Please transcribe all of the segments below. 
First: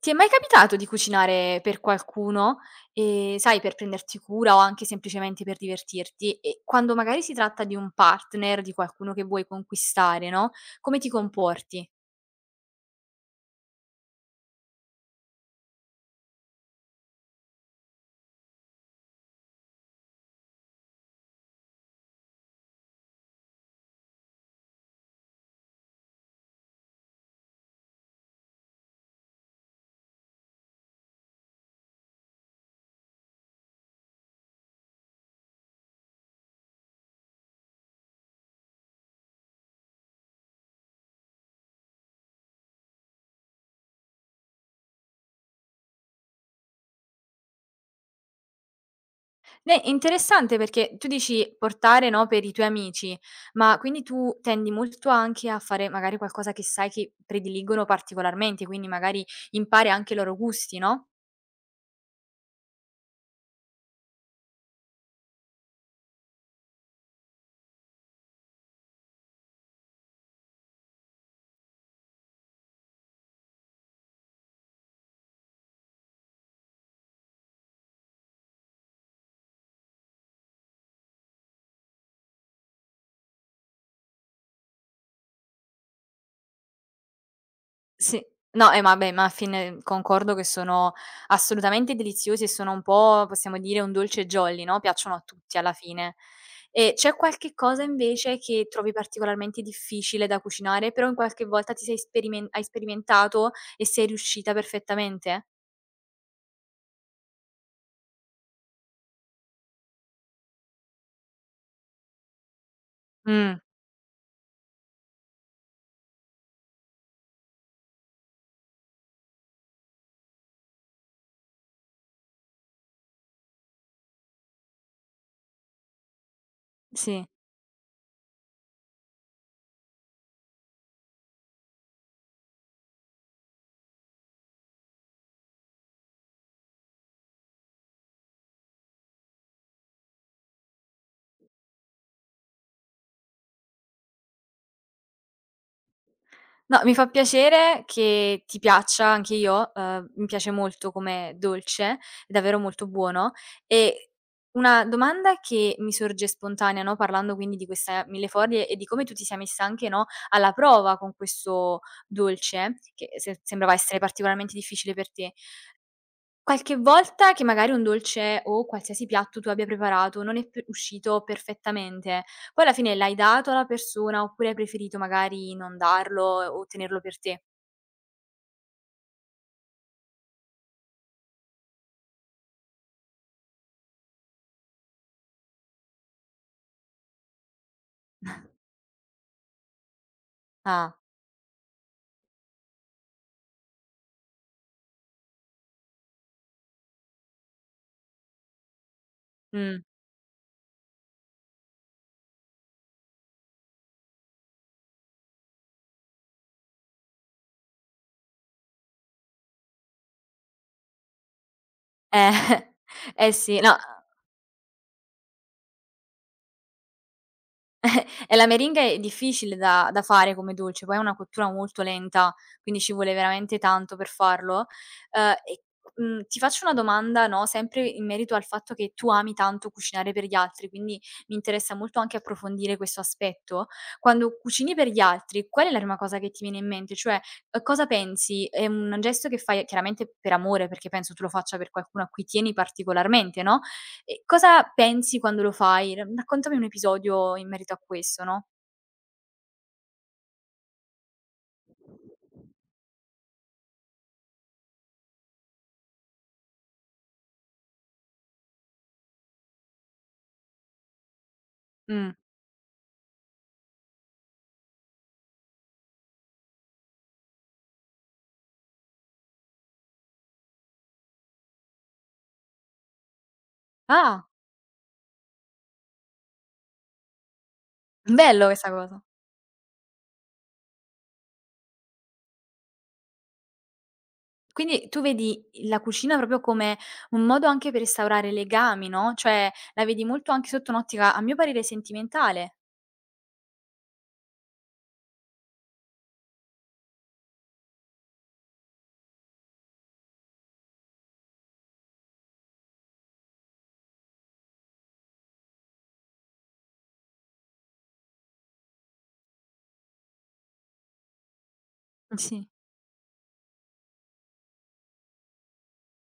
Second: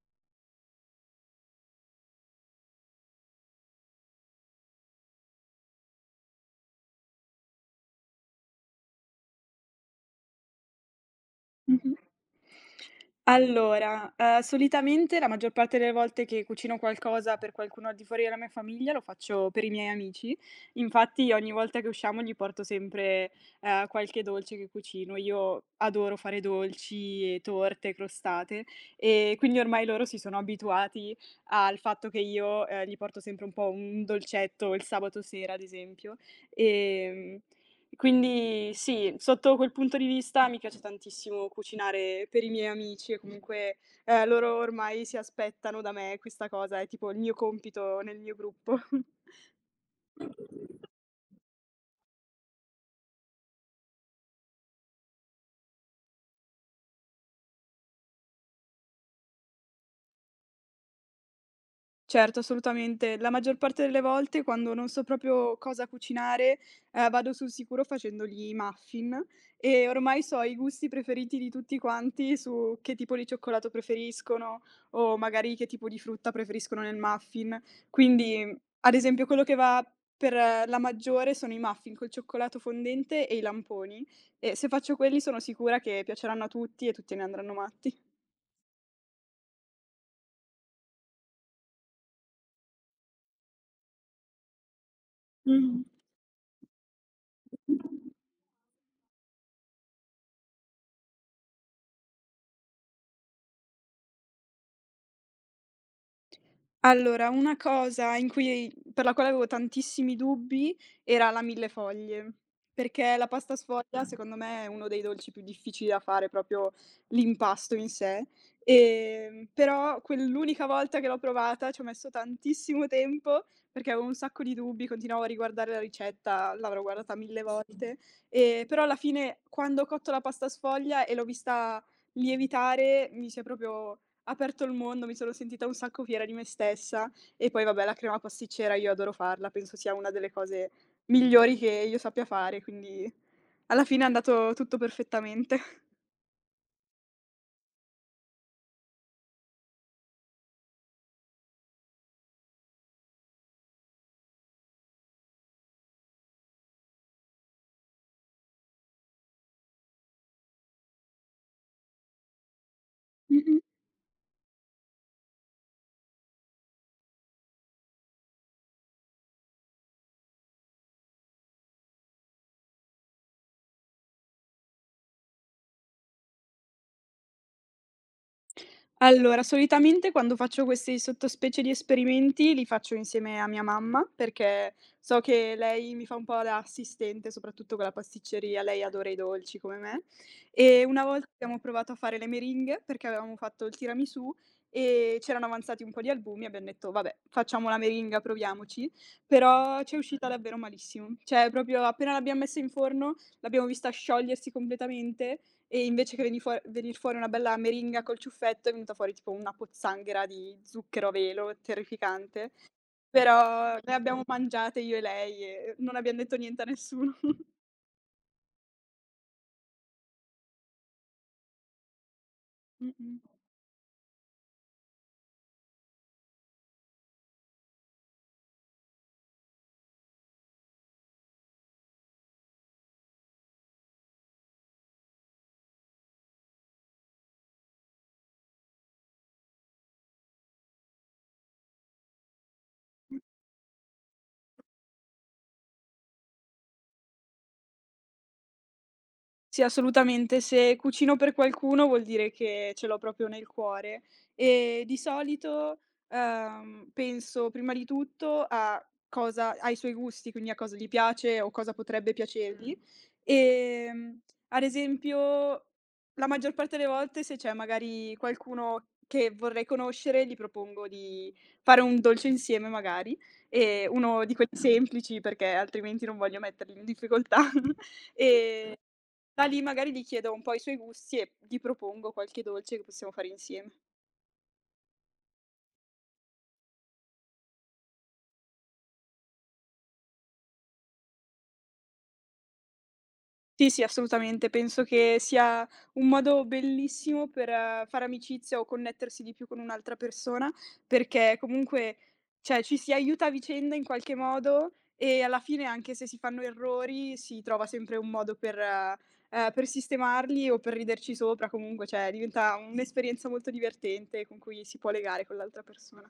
Ti è mai capitato di cucinare per qualcuno, sai, per prenderti cura o anche semplicemente per divertirti? E quando magari si tratta di un partner, di qualcuno che vuoi conquistare, no, come ti comporti? Mh-mh. Allora, solitamente la maggior parte delle volte che cucino qualcosa per qualcuno al di fuori della mia famiglia lo faccio per i miei amici. Infatti ogni volta che usciamo gli porto sempre, qualche dolce che cucino. Io adoro fare dolci e torte, crostate, e quindi ormai loro si sono abituati al fatto che io, gli porto sempre un po' un dolcetto il sabato sera, ad esempio. Ehm quindi sì, sotto quel punto di vista mi piace tantissimo cucinare per i miei amici e comunque, loro ormai si aspettano da me questa cosa, è tipo il mio compito nel mio gruppo. Ne è interessante perché tu dici portare, no, per i tuoi amici, ma quindi tu tendi molto anche a fare magari qualcosa che sai che prediligono particolarmente, quindi magari impari anche i loro gusti, no? Certo, assolutamente. La maggior parte delle volte quando non so proprio cosa cucinare, vado sul sicuro facendogli i muffin e ormai so i gusti preferiti di tutti quanti su che tipo di cioccolato preferiscono o magari che tipo di frutta preferiscono nel muffin. Quindi, ad esempio, quello che va per la maggiore sono i muffin col cioccolato fondente e i lamponi, e se faccio quelli sono sicura che piaceranno a tutti e tutti ne andranno matti. Sì. No, ma beh, ma a fine concordo che sono assolutamente deliziosi e sono un po', possiamo dire, un dolce jolly, no, piacciono a tutti alla fine. E c'è qualche Mh. cosa invece che trovi particolarmente difficile da cucinare, però in qualche volta ti sei sperimen hai sperimentato e sei riuscita perfettamente? Allora, una cosa in cui per la quale avevo tantissimi dubbi era la millefoglie, perché la pasta Mh, sfoglia secondo me è uno dei dolci più difficili da fare, proprio l'impasto in sé. Però quell'unica volta che l'ho provata ci ho messo tantissimo tempo, perché avevo un sacco di dubbi, continuavo a riguardare la ricetta, l'avrò guardata sì. 1000, sì, volte, però alla fine quando ho cotto la pasta sfoglia e l'ho vista lievitare, mi si è proprio aperto il mondo, mi sono sentita un sacco fiera di me stessa. E poi vabbè, la crema pasticcera io adoro farla, penso sia una delle cose migliori che io sappia fare, quindi alla fine è andato tutto perfettamente. No, mi fa piacere che ti piaccia, anch'io, mi piace molto come dolce, è davvero molto buono. E una domanda che mi sorge spontanea, no, parlando quindi di questa millefoglie e di come tu ti sia messa anche, no, alla prova con questo dolce, che se sembrava essere particolarmente difficile per te. Qualche volta che magari un dolce o qualsiasi piatto tu abbia preparato non è p uscito perfettamente, poi alla fine l'hai dato alla persona oppure hai preferito magari non darlo o tenerlo per te? Allora, solitamente quando faccio queste sottospecie di esperimenti li faccio insieme a mia mamma, perché so che lei mi fa un po' da assistente, soprattutto con la pasticceria, lei adora i dolci come me. E Ah, una volta abbiamo provato a fare le meringhe perché avevamo fatto il tiramisù e c'erano avanzati un po' di albumi, abbiamo detto vabbè, facciamo la meringa, proviamoci, mh. però ci è uscita davvero malissimo. Cioè, proprio appena l'abbiamo messa in forno, l'abbiamo vista sciogliersi completamente e invece che venir fuori una bella meringa col ciuffetto, è venuta fuori tipo una pozzanghera di zucchero a velo, terrificante. Eh, eh sì, Però no, le abbiamo mangiate io e lei e non abbiam detto niente a nessuno. e la meringa è difficile da fare come dolce, poi è una cottura molto lenta, quindi ci vuole Mh-mh. veramente tanto per farlo. E, ti faccio una domanda, no, sempre in merito al fatto che tu ami tanto cucinare per gli altri, quindi mi interessa molto anche approfondire questo aspetto. Quando cucini per gli altri, qual è la prima cosa che ti viene in mente? Cioè, cosa pensi? È un gesto che fai chiaramente per amore, perché penso tu lo faccia per qualcuno a cui tieni particolarmente, no, e cosa pensi quando lo fai? Ra raccontami un episodio in merito a questo, no? Sì, assolutamente. Se cucino per qualcuno vuol dire che ce l'ho proprio nel cuore, e di solito, penso prima di tutto a cosa ai suoi gusti, quindi a cosa gli piace o cosa potrebbe Mh. Piacergli. Ehm, ad esempio, la maggior parte delle volte se c'è magari qualcuno che vorrei conoscere, gli propongo di fare un dolce insieme magari, uno Ah, di quelli semplici perché altrimenti non voglio metterli in difficoltà. bello questa Ehm cosa. da lì magari gli chiedo un po' i suoi gusti e gli propongo qualche dolce che possiamo fare insieme. Quindi tu vedi la cucina proprio come un modo anche per instaurare legami, no, cioè la vedi molto anche sotto un'ottica, a mio parere, sentimentale. Sì, sì, assolutamente. Penso che sia un modo bellissimo per fare amicizia o connettersi di più con un'altra persona, perché comunque, cioè, ci si aiuta a vicenda in qualche modo e alla fine, anche se si fanno errori, si trova sempre un modo per sistemarli o per riderci sopra. Comunque, cioè, Sì. diventa un'esperienza molto divertente con cui si può legare con l'altra persona.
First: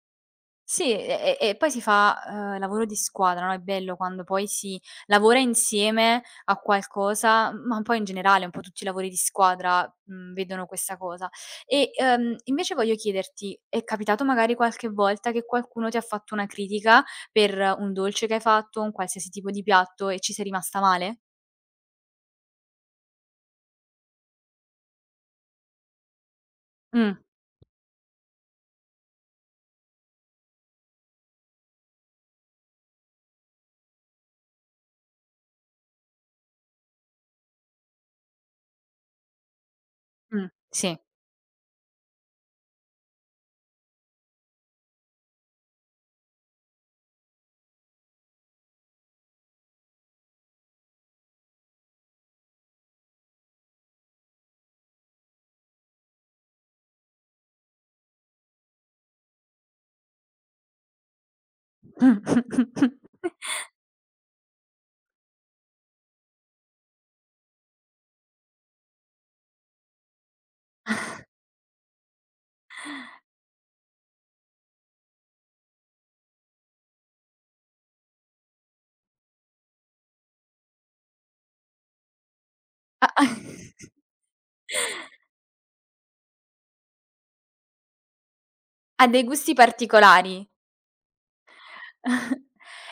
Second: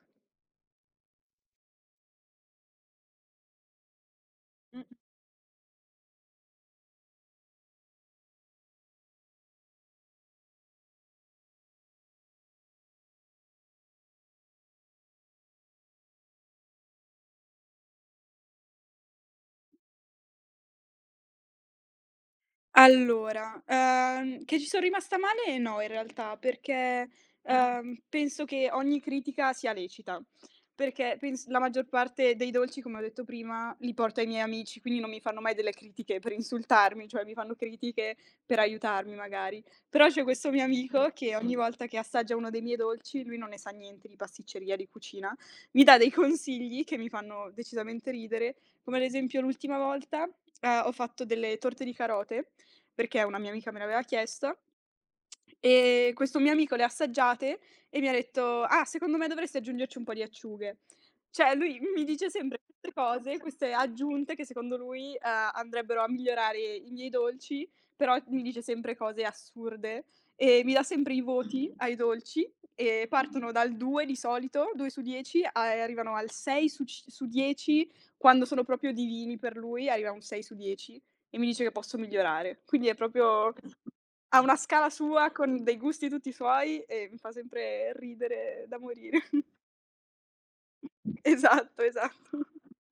Sì, e poi si fa, lavoro di squadra, no, è bello quando poi si Mh. lavora insieme a qualcosa, ma poi in generale un po' tutti i lavori di squadra, vedono questa cosa. E, invece voglio chiederti, è capitato magari qualche volta che qualcuno ti ha fatto una critica per un dolce che hai fatto, un qualsiasi tipo di piatto e ci sei rimasta male? Allora, che ci son rimasta male no, in realtà, perché, Mh, Ah. Penso che ogni critica sia lecita, perché pens la maggior parte dei dolci, come ho detto prima, li porto ai miei amici, quindi non mi fanno mai delle critiche per insultarmi, cioè mi fanno critiche per aiutarmi magari. Però c'è questo mio sì. amico che ogni volta che assaggia uno dei miei dolci, lui non ne sa niente di pasticceria, di cucina, mi dà dei consigli che mi fanno decisamente ridere, come ad esempio l'ultima volta, ho fatto delle torte di carote perché una mia amica me l'aveva chiesta, e questo mio amico le ha assaggiate e mi ha detto: "Ah, secondo me dovresti aggiungerci un po' di acciughe." Cioè lui mi dice sempre queste cose, queste aggiunte che secondo lui, andrebbero a migliorare i miei dolci, però mi dice sempre cose assurde e mi dà sempre i voti ai dolci, e partono dal 2 di solito, 2 su 10, a e arrivano al 6 su c su 10 quando sono proprio divini per lui, arriva a un 6 su 10. E mi dice che posso migliorare. Quindi è A a proprio ha una scala sua con dei gusti tutti suoi e mi fa sempre ridere da ha morire. dei gusti particolari. Esatto, esatto.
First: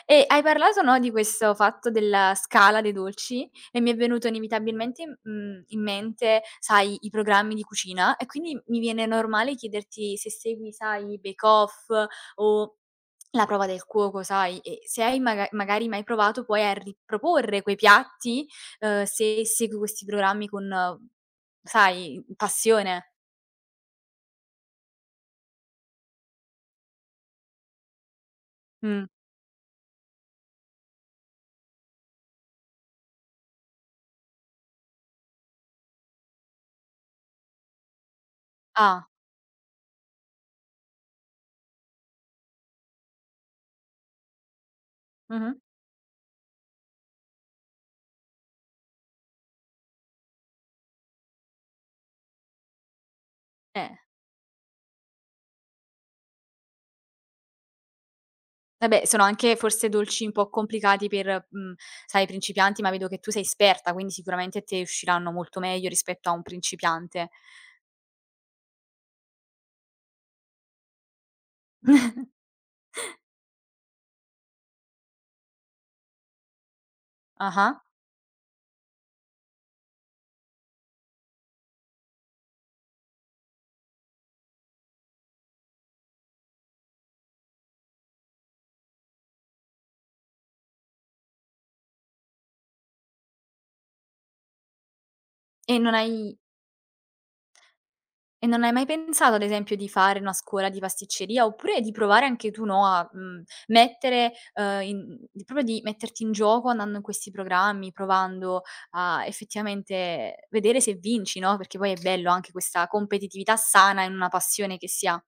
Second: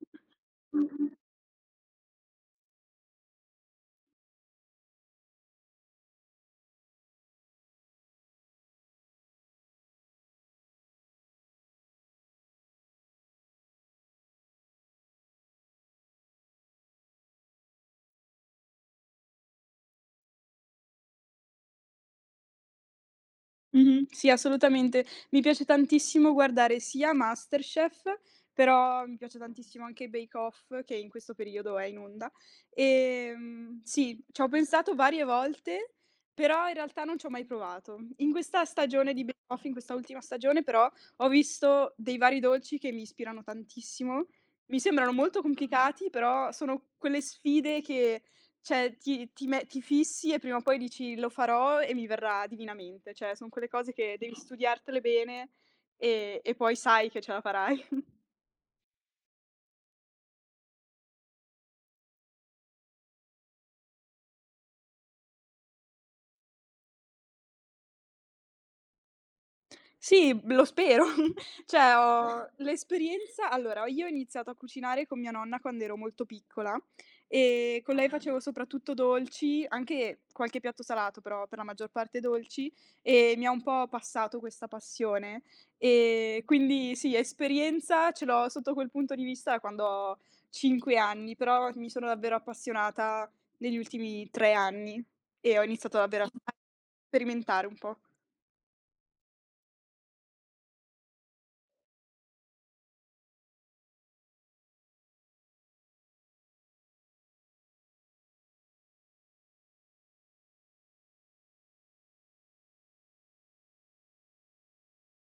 E hai parlato, no, di questo fatto della scala dei dolci e mi è venuto inevitabilmente in mente, sai, i programmi di cucina e quindi mi viene normale chiederti se segui, sai, Bake Off o La prova del cuoco, sai, e se hai magari mai provato poi a riproporre quei piatti, se segui questi programmi con, sai, passione. Mh-mh. Sì, assolutamente. Mi piace tantissimo guardare sia MasterChef, però Mh. mi piace tantissimo anche Bake Off, che in questo periodo è in onda. Sì, c'ho pensato varie volte, però in realtà non c'ho mai provato. In questa Ah. stagione di Bake Off, in questa ultima stagione però, ho visto dei vari dolci che mi ispirano tantissimo. Mi sembrano molto Mh-mh. complicati, però sono quelle sfide che, cioè, ti fissi e prima o poi dici: "Lo farò e mi verrà divinamente." Cioè son quelle cose Eh. che devi studiartele bene e poi sai che ce la farai. Vabbè, sono anche forse dolci un po' complicati per, sai, principianti, ma vedo che tu sei esperta, quindi sicuramente a te usciranno molto meglio rispetto a un principiante. Sì, b lo spero. Cioè ho l'esperienza, allora, io ho iniziato a cucinare con mia nonna quando ero molto piccola e Ah-ah. con lei facevo soprattutto dolci, anche qualche piatto salato, però per la maggior parte dolci, e mi ha un po' passato questa passione. Quindi sì, esperienza ce l'ho sotto quel punto di vista da quando ho 5 anni, però mi sono davvero appassionata negli ultimi 3 anni e ho E non iniziato hai davvero a a sperimentare un po'. e non hai mai pensato, ad esempio, di fare una scuola di pasticceria, oppure di provare anche tu, no, a, mettere, in di proprio di metterti in gioco andando in questi programmi, provando a effettivamente vedere se vinci, no, perché poi è bello anche questa competitività sana in una passione che si ha.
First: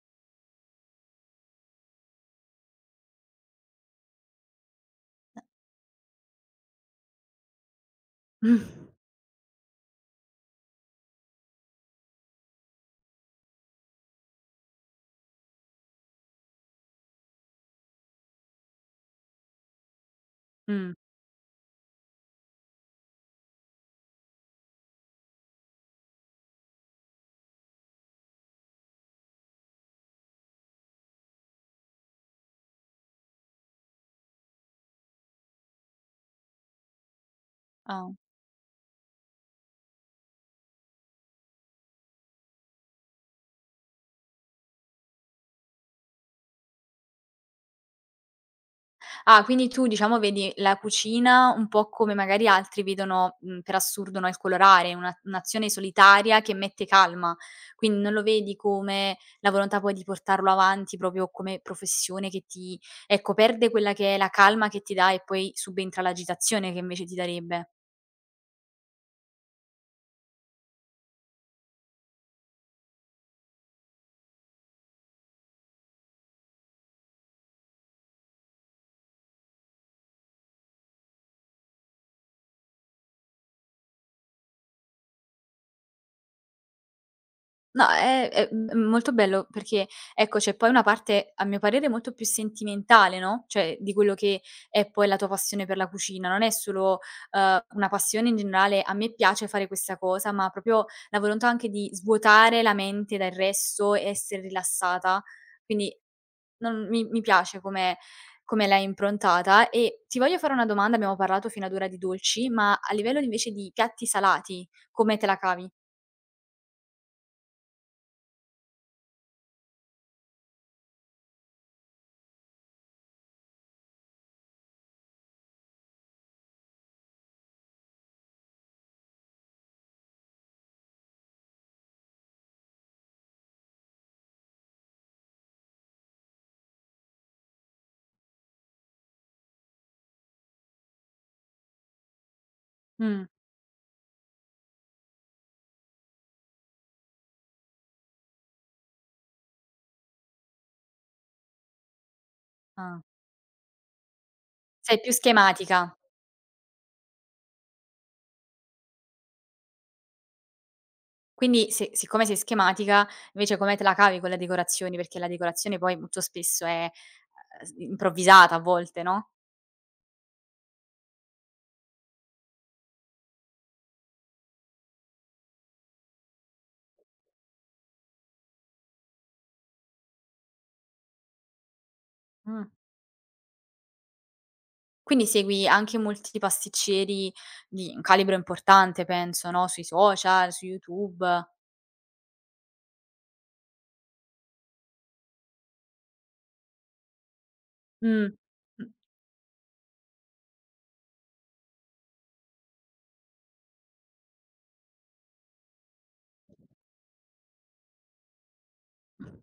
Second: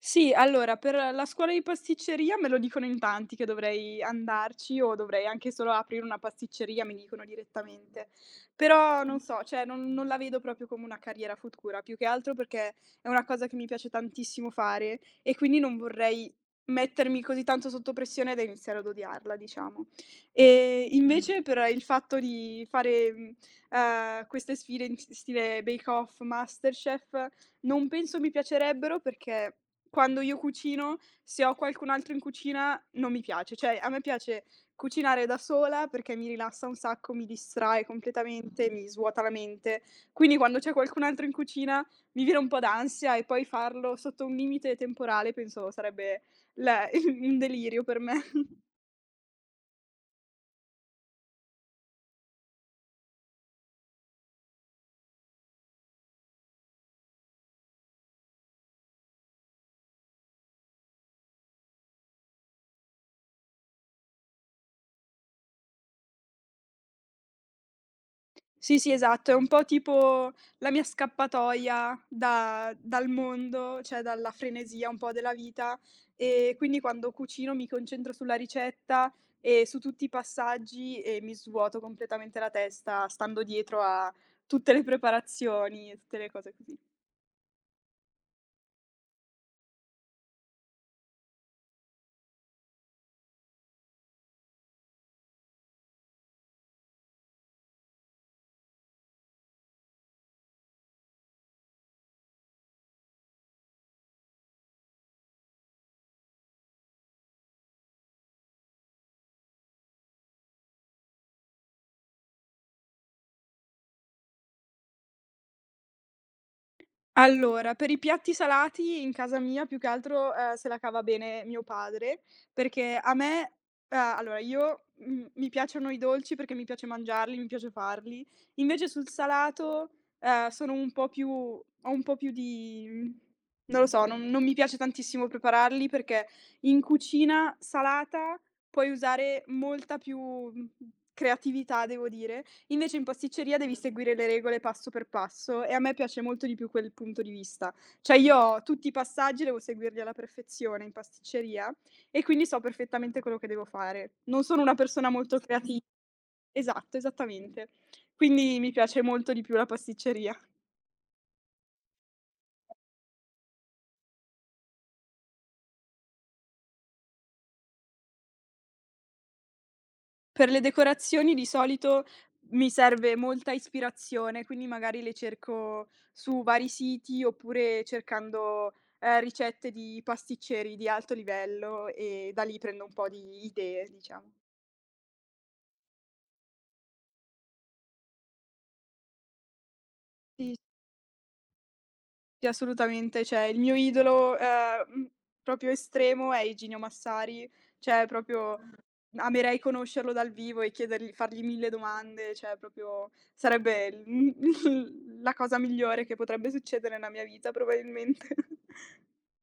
Sì, allora per la scuola di pasticceria me lo dicono in tanti che dovrei andarci o dovrei anche solo aprire una pasticceria, mi dicono direttamente. Mh. Però non so, cioè non la vedo proprio come una carriera futura, più che altro perché è una cosa che mi piace tantissimo fare e quindi non vorrei mettermi così tanto sotto pressione da iniziare ad odiarla, diciamo. Ehm, Mh. Mh. invece per il fatto di fare, queste sfide in s stile Bake Off, MasterChef, non penso mi piacerebbero perché quando io cucino, se ho qualcun altro in cucina non mi piace. Cioè, a me piace cucinare da sola perché mi rilassa un sacco, mi distrae Ah. completamente, mi svuota la mente. Quindi quando c'è qualcun altro in cucina mi viene un po' d'ansia, e poi farlo sotto un limite temporale penso sarebbe la- un delirio per me. Ah, quindi tu diciamo vedi la cucina un po' come magari altri vedono, per assurdo, no, il colorare, una un'azione solitaria che mette calma. Quindi non lo vedi come la volontà poi di portarlo avanti proprio come professione che ti ecco, perde quella che è la calma che ti dà e poi subentra l'agitazione che invece ti darebbe. Sì, sì, esatto, è un po' tipo la mia scappatoia da dal mondo, cioè dalla frenesia un po' della vita, e quindi quando cucino mi concentro sulla ricetta e su tutti i passaggi e mi svuoto completamente la testa stando dietro a tutte le preparazioni e tutte le cose così. No, è molto bello perché, ecco, c'è poi una parte, a mio parere, molto più sentimentale, no, cioè di quello che è poi la tua passione per la cucina. Non è solo, una passione in generale, a me piace fare questa cosa, ma proprio la volontà anche di svuotare la mente dal resto e essere rilassata. Quindi non mi piace come come l'hai improntata e ti voglio fare una domanda, abbiamo parlato fino ad ora di dolci, ma a livello invece di piatti salati, come te la cavi? Allora, per i piatti salati in casa mia più che altro, se la cava bene mio padre, perché a me allora io, mi piacciono i dolci perché mi piace mangiarli, mi piace farli. Invece sul salato, sono un po' più ho un po' più di non lo so, non mi piace tantissimo prepararli, perché in cucina salata puoi usare molta più, creatività, devo dire. Invece in Mh, pasticceria devi seguire le regole passo per passo e a me piace molto di più quel punto di vista. Cioè io ho tutti i passaggi devo seguirli alla perfezione in pasticceria e quindi so ah. perfettamente quello che devo fare. Non sono una Sei persona più molto creativa. schematica. Esatto, esattamente. Quindi mi piace molto di più la pasticceria. Quindi se siccome sei schematica, invece come te la cavi con le decorazioni? Perché la decorazione poi molto spesso è, s improvvisata a volte, no, Per le decorazioni di solito mi serve molta ispirazione, quindi magari le cerco su vari siti oppure cercando, ricette di pasticceri di alto livello e da lì mh. prendo un po' di idee, diciamo. Quindi segui anche molti pasticceri di un calibro importante penso, no, sui social, Sì. su YouTube. Sì, assolutamente. Cioè, il mio idolo, proprio estremo, è Igino Massari, cioè Mh, proprio mh. Amerei conoscerlo dal vivo e chiedergli fargli 1000 domande, cioè proprio sarebbe il la cosa migliore che potrebbe succedere nella mia vita probabilmente.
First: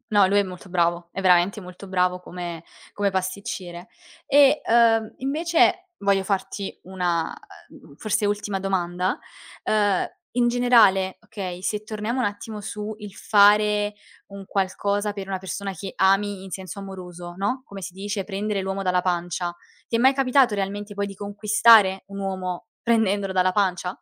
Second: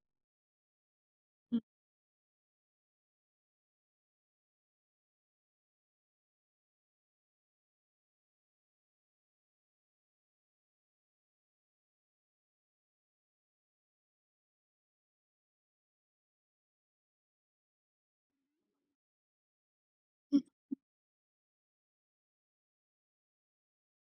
No, lui è molto bravo, è veramente molto bravo come come pasticcere. E, invece voglio farti una, forse ultima domanda. Uhm, in generale, okay, se torniamo un attimo su il fare un qualcosa per una persona che ami in senso amoroso, no, come si dice, prendere l'uomo dalla pancia, ti è mai capitato realmente poi di conquistare un uomo prendendolo dalla pancia?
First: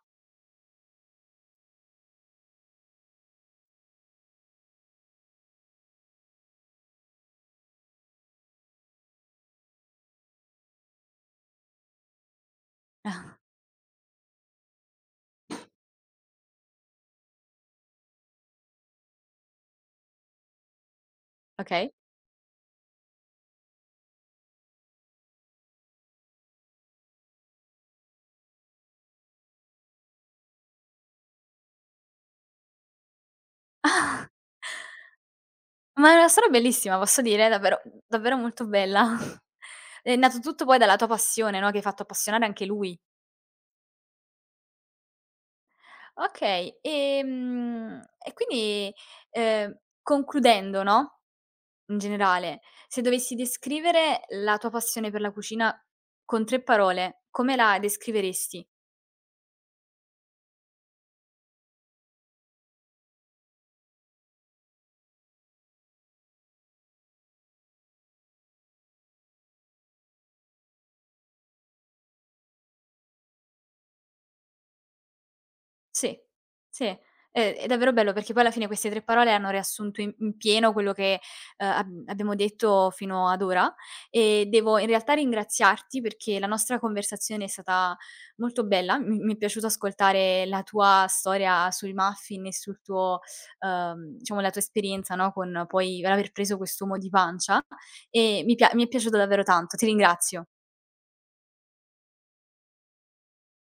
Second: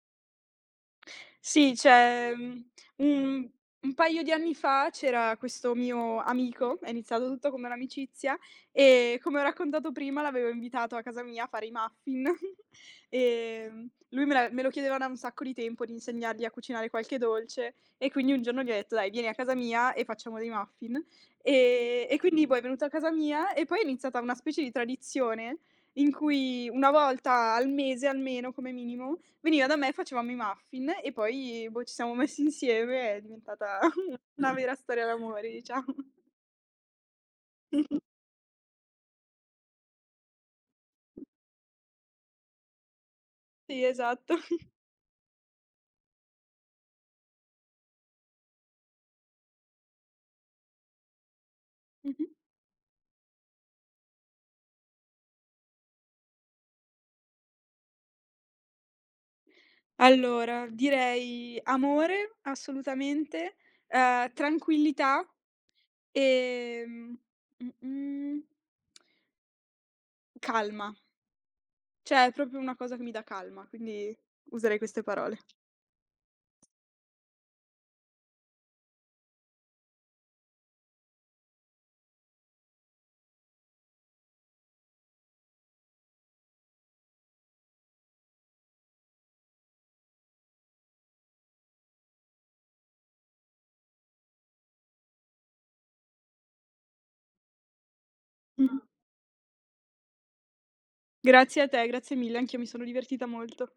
Sì, cioè, un un paio di anni fa c'era questo mio amico, è iniziato tutto come un'amicizia e come ho raccontato prima l'avevo invitato a casa mia a fare i muffin. Lui me lo chiedeva da un sacco di tempo di insegnargli a cucinare qualche dolce e quindi un giorno gli ho detto: "Dai, vieni a casa mia e facciamo dei muffin." Okay. E quindi poi è venuto a casa mia e poi è iniziata una specie di tradizione in cui una volta al mese almeno come minimo veniva da me, facevamo i muffin e poi, boh, ci siamo messi insieme, è diventata una vera storia d'amore, diciamo. Ma è una storia bellissima, posso dire, davvero davvero molto bella. È nato tutto poi dalla tua passione, no, che hai fatto appassionare anche lui. Sì, esatto. Okay, e quindi, concludendo, no, in Mh-mh. generale, se dovessi descrivere la tua passione per la cucina con 3 parole, come la descriveresti? Allora, direi amore, assolutamente, tranquillità, ehm, mh-mh, calma. Cioè, è proprio una cosa che mi dà calma, quindi userei queste parole. Sì, sì, è davvero bello perché poi alla fine queste 3 parole hanno riassunto in pieno quello che, ab abbiamo detto fino ad ora e devo in realtà ringraziarti perché la nostra conversazione è stata molto bella. Mi è piaciuto ascoltare la tua storia sui muffin e sul tuo diciamo la tua esperienza, no, con poi l'aver preso quest'uomo di pancia e Mh. mi è piaciuto davvero tanto. Ti ringrazio. Grazie a te, grazie mille, anch'io mi sono divertita molto.